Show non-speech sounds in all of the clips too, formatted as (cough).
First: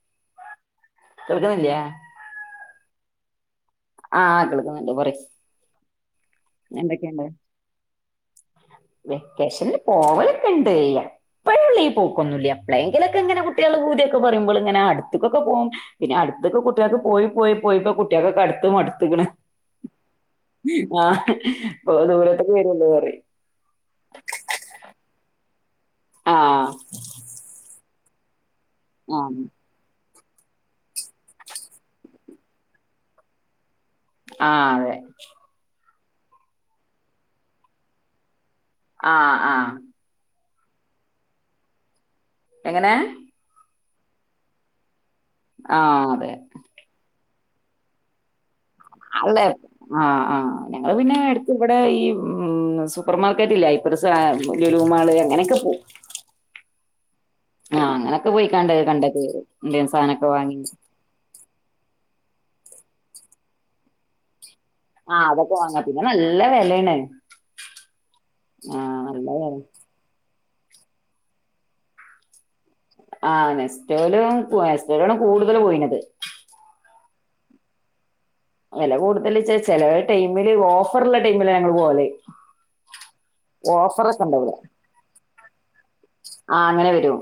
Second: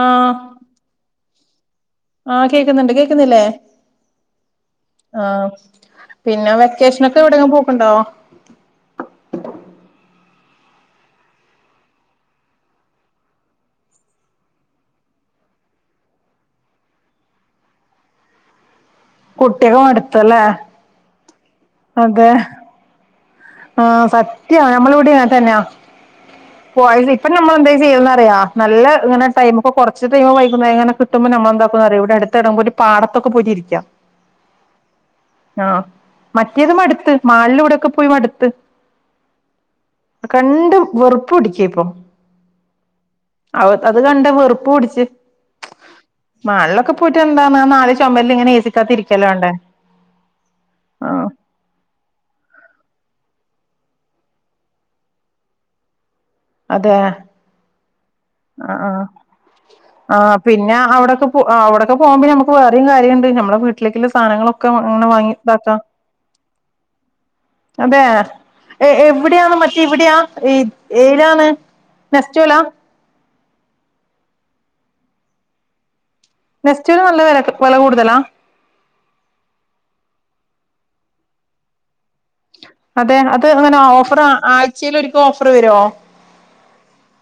ആഹ് കേൾക്ക്ണില്യേ ആഹ് കേക്കുന്ന്ണ്ട് കേക്ക്ന്നില്ലേ ആഹ് (unintelligible) പറി പിന്നെ വെക്കേഷനക്കെ എവിടേം പോക്ക്ണ്ടോ ക്കണ്ട് എപ്പഴുള്ള ഈ പോക്കൊന്നൂല്ല്യ എപ്പളേങ്കിലൊക്കെ ഇങ്ങനെ കുട്ടികൾ പൂതിയൊക്കെ പറയുമ്പൾ ഇങ്ങനെ അടുത്തക്കൊക്കെ പോവും പിന്നെ അടുത്ത്ക്ക് കുട്ടികൾക്ക് പോയി പോയി പോയിപ്പോ കുട്ടിയോൾക്കൊക്കെ അട്ത്ത് മട് കുട്ടി യോക്ക് മടുത്തല്ലേ ഓ അതെ ദൂരത്ത്ക്ക് വരുള്ളൂ പറിഠ ആഹ് പോയ (unintelligible) ഇപ്പ നമ്മള് എന്ത (unintelligible) പയാ നല്ല ഇങ്ങനെ ടൈമ് ഒക്കെ കൊറച്ച് ടൈമ് വൈകുന്നേരങ്ങനെ കിുമ്പോ നമ്മൾ എന്താക്കുന്നറിയ ഇവ്ടെ അടുത്തെട ഒരു പാടത്തൊക്കെ പോയിരിക്യ ആഹ് അതെ മറ്റേതും മടുത്ത് മാളിലൂടെൊക്കെ പോയി മടു ത്ത് ആഹ് ആഹ് കണ്ടും വെറുപ്പ് പിടിക്ക ഇപ്പോ എങ്ങനെ അത് കണ്ട വെറുപ്പ് കുടിച്ച് ആഹ അതെ നല് ചുമമ്പല ഇങ്ങന അല്ലെ ആഹ ആഹ് ഞങ്ങള് പിന്നെ ആഹ് അടുത്ത് ഇവിടെ ഈ ഉം സൂപ്പർ മാർക്കറ്റ് ഇല്ല ഇപ്പ ലലു മാള് അങ്ങനെയൊക്കെ പോ അതെ ആഹ അങ്ങനെയൊക്കെ ആ പോയിക്കാണ്ട ആ കണ്ട പ ഇന്ത്യൻ സാധനമൊക്കെ വാങ്ങി പോകുമോ നമു വേറെ കാര്യണ്ട് നമ്മുടെ വീട്ടിലക്കുള്ള സാധനങ്ങള അങ്ങനെ ആഹ് അതൊക്കെ വാങ്ങാ വാങ്ങിതാക്കാം പിന്നെ നല്ല വെലേണ് അതെ ആഹ് നല്ല എവിടെയാണ് വെല മറ്റേ ഇവിടെയാ ഏ ഏ ഇതാണ് നശിച്ചല ആ നെസ്റ്റോല നെസ്റ്റോലാണ് കൂടുതൽ പോയിണത് ഫെസ്റ്റിവൽ നല്ല വില വില കൂടുതലാ വില കൂടുതൽ ചെില ടൈമില് ഓഫറള്ള ടൈമില് ഞങ്ങള്ൾ പോവലെ അതെ അത് അങ്ങനെ ഓഫർ ഇണ്ടാവൂലെ ആഴ്ചൽ ഒരിക്കും ഓഫർ വരുമോ ആഹ് അങ്ങനെ വരും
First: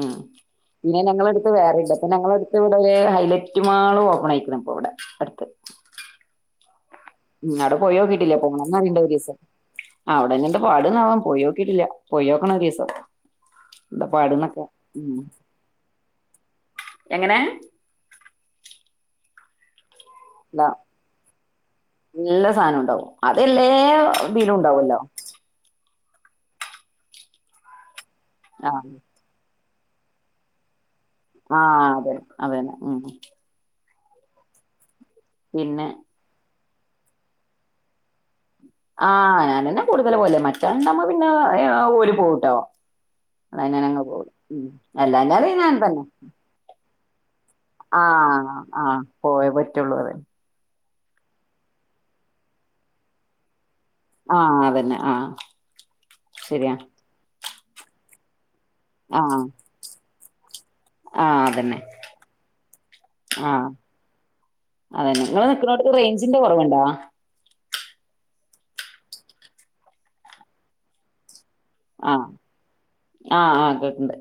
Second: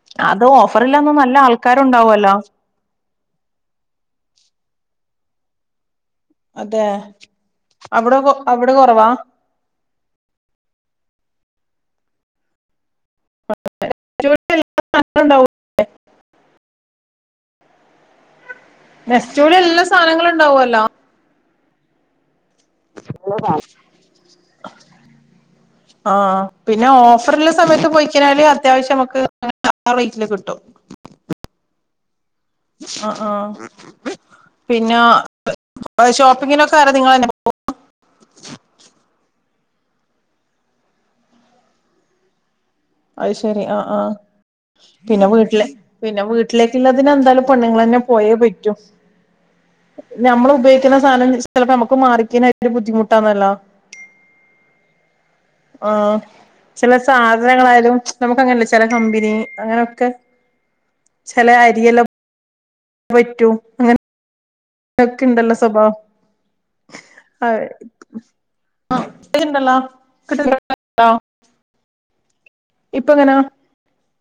ഉം അത് പിന്നെ ഓഫറില്ലന്നും നല്ല ആൾക്കാരുണ്ടാവല്ലോ സെലറ്റ് മാ ഓപ്പൺ ആയി പോവിടെ അടുത്ത് അതെ ഉം് അവിടെ പോയോക്കിയിട്ടില്ലേ പോന്ന അവിടെ അറണ്ട കുറവാ ഒരു ദിവസം ആ അവിടെന്നെ പാടുന്നവാൻ പോയിോക്കി ിട്ടില്ല പോയിോക്കണ ദീസം എന്താ പാടുന്നൊക്കെ ഉ എങ്ങനെ ബസ്ോള എല്ല സാധനങ്ങൾ ഉണ്ടാവുമല്ലോ ഇല്ല സാനം ഉണ്ടാവും അതല്ലേ വീിലും ഉണ്ടാവല്ലോ ആ പിന്നെ ഓഫറുള്ള സമയത്ത് പോയി എരിക്കനാലും ആഹ് അത്യാവശ്യം നമുക്ക് അ റേറ്റില് കിട്ടും ആഹ അതെ ആഹ ആഹ പിന്നെ പിന്നെ ഷോപ്പിംഗിനൊക്കെ റെ നിങ്ങന്നെ പോ ആഹ് ഞാാനന്നെ കൂടുതൽ പോലെ മറ്റേണ്ടമ്മ പിന്നെ ഓര് പോട്ടോ അത് ശരി ആഹ ആഹ പിന്നെ അല്ലാഞ്ഞാല് വീട്ടിലെ പിന്നെ വീട്ടിലേക്കുള്ള പിന്നെന്താലും ആഹ ആഹ് പോയ പറ്റുള്ളൂ അതെ മുറിക്കുന്ന സാധനം ചില പ്പോ നമുക്ക് മാർക്ക് ചെയ്യാനിയിട്ട് ബുദ്ധിമുട്ടന്നല്ലോ ആഹ് അതന്നെ ആഹ ആഹ ചെല സാധന ങ്ങളാലും നമുങ്ങനെ ചെല കമ്പനി ആഹ് അങ്ങനെയൊക്കെ ആഹ് ചില അതന്നെ അരിയെല്ലാം പറ്റൂ അങ്ങനെ അതെന്നെ നിങ്ങള് നിക്കുന്നോടത് റേഞ്ചിന്റെ കൊറവ്ണ്ടോ ആണ്ടല്ലോ കിട്ടോ (unintelligible) ആഹ ആഹ് ആഹ് കേട്ടിണ്ട്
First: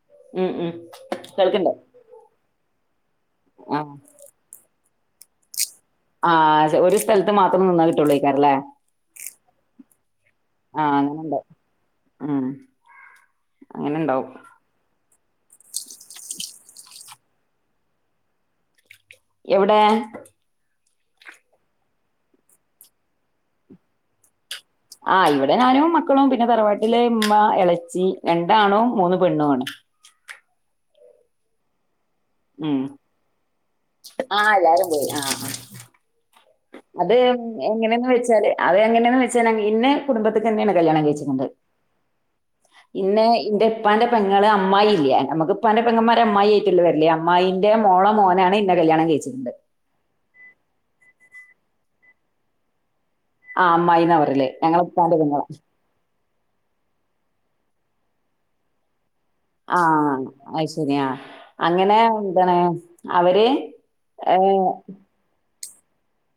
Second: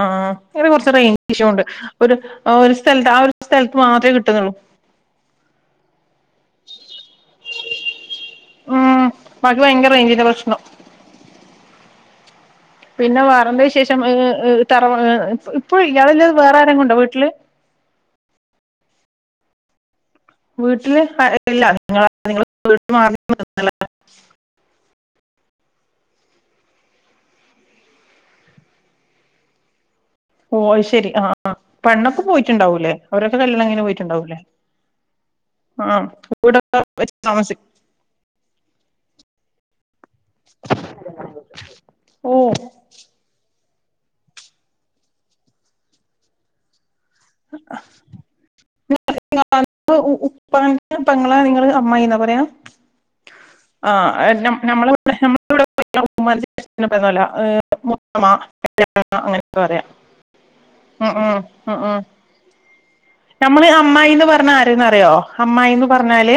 ആഹ് ഇങ്ങനെ കൊറച്ചു റേഞ്ച് ഇഷ്യുണ്ട് കേൾക്കണ്ട് ഒരു- ആ ഒരു സ്ഥല- ആ ഒരു സ്ഥലത്ത് ആഹ് മാത്രമേ കിട്ടുന്നുള്ളൂ ആഹ് ഒരു സ്ഥലത്ത് മാത്രം നിന്നാ കിട്ടുള്ളൂക്കാറല്ലേ മ ഭയരേഞ്ജ (unintelligible) റെയിഞ്ചിന്റ പ്രശ്നം - ആഹ് അങ്ങനെ ഒണ്ട് പിന്നെ മറന്നേന് ശേഷം തറ- ഇപ്പ ഇയാളല്ലാതെ വേറെ ആരെയൊണ്ടോ വീട്ടില് എവിടെ വീട്ടില് ഇല്ല നിങ്ങള് (unintelligible) ആ ഇവിടെ ഞാനും മക്കളും പിന്നെ തറവാട്ടിലെ ഉമ്മ എളച്ചി രണ്ടാണും മൂന്ന് പെണ്ണും ആണ് ഓ ശരി ആഹ് ആഹ് പണ്ണ- പോയിട്ടുണ്ടാവുല്ലേ അവരൊക്കെ കല്യണം കഴ്ഞ്ഞ് പോയി ആഹ് എല്ലാരും പോയി ആഹ് വീടൊക്കെ അത് വെച്ച് താമസി എങ്ങനെയന്ന് വെച്ചാല് അത് എങ്ങനെയ വെ ചനം ഇന്ന് കുടുംബത്തിക്കന്നെണ് കല്യാണം കഴിച്ച (unintelligible) തുണ്ട് ഓ ഇന്ന് ഇന്റെ ഇപ്പാന്റെ പെങ്ങളെ അമ്മായില്ലെ അമക്ക് ഇപ്പാന്റെ പെന്മാരെ അമ്മായി ആയ്ട്ടെല്ലെ വര്ല് (unintelligible) (unintelligible) (unintelligible) (unintelligible) കഴിച്ചിട്ടുണ്ട് (unintelligible) ഉം ഇങ്ങള് അമ്മായിന്നാ പറ്യ ആഹ് അമ്മായീന്ന് പറർല് ഞങ്ങളെ ഉപ്പാന്റെ പെങ്ങള മ പറല മൊത്ത ആഹ അ ശരിയാ ഉം ഉം ഉം അങ്ങനെ ഉം എന്താണ് അവര് നമ്മള് അമ്മായിന്ന് ഏ പറഞ്ഞ ആരന്ന് അറിയോ അമ്ന്ന് പറഞ്ഞാല്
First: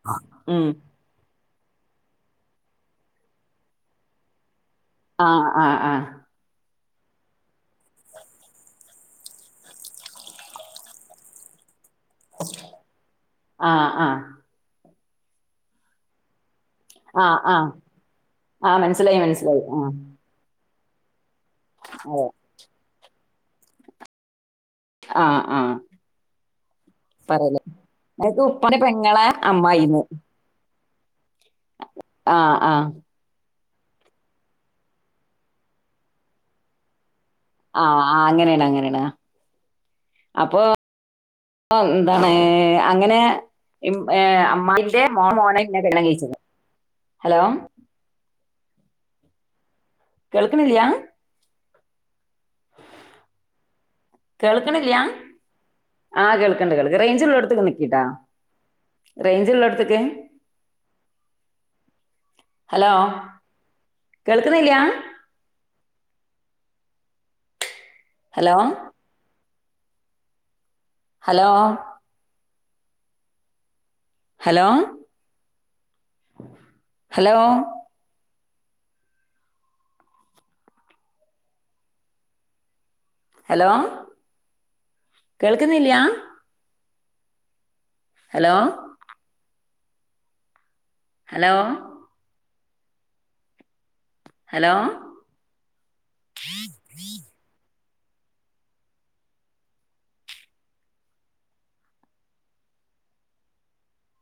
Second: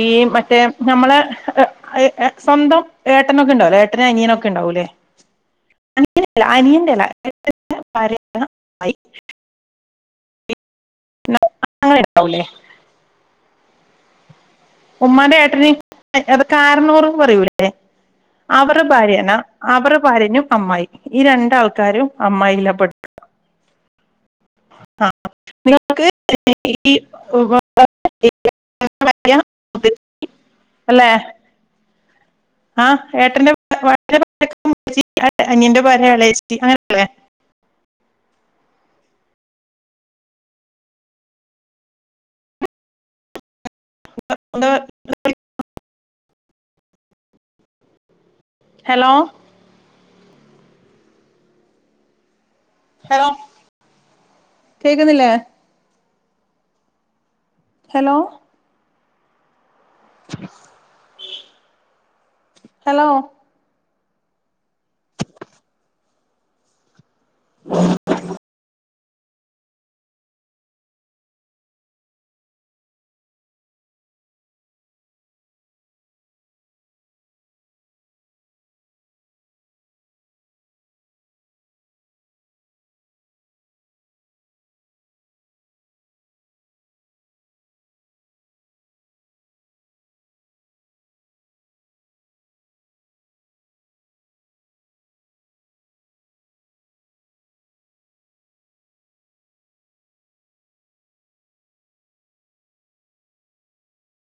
ഈ മറ്റേ ഉം നമ്മള ഏഏ സ്വന്തംഏട്ടനക്കെ ഉണ്ടാവല്ലോ ഏട്ടന അനിയനൊക്കെ ഉണ്ടാവുംല്ലേ ആഹ ആഹ് ആഹ ര ആ എന്ന ങ്ങെണ്ടാവല്ലേ ആഹ ആഹ ഉമ്മാന്റെ ഏട്ടന് കാരണൂറും ആഹ് ആഹ് പറയൂല്ലേ ആഹ് അവടെ മനസ്സിലായി ഭാര്യന മനസ്സിലായി ആഹ് അവരു ഭാര്യനയും അമ്മായി ഈ രണ്ടാൾക്കാരും അതെ അമ്മായില്ലപ്പെെടു ആഹ് ആഹ ആഹ നിങ്ങൾക്ക് ഈ പറലേ അക്ക് ഉപ്പണ പെങ്ങളെ അമ്മ്മന്ന് അല്ലേ ആഹ ഏട്ടന്റെ അന്യന്റെ ഭളച്ച അങ്ങനെയല്ലേ ആ ആ അങ്ങനെയാണ് അങ്ങനെയാണ് അപ്പൊ എന്താണ് അങ്ങനെ അമ്മായിന്റെ മോ മോനെ ഇന്നെ വെള്ളം കഴിച്ചത് ഹലോ ഹലോ കേൾക്കണില്ലയാ ഹലോ കേക്കുന്നില്ലേ ആ കേൾക്കണ്ട കേൾ റേചിൽ ിക്കട്ടാ ഹലോ േഞ്ചിൽ എടു അ ഹലോ കേൾക്കുന്നില്ലയാാ ഉ hello hello hello hello hello കേൾക്കുന്നില്ലയ ഹലോ ഹലോ ഹലോ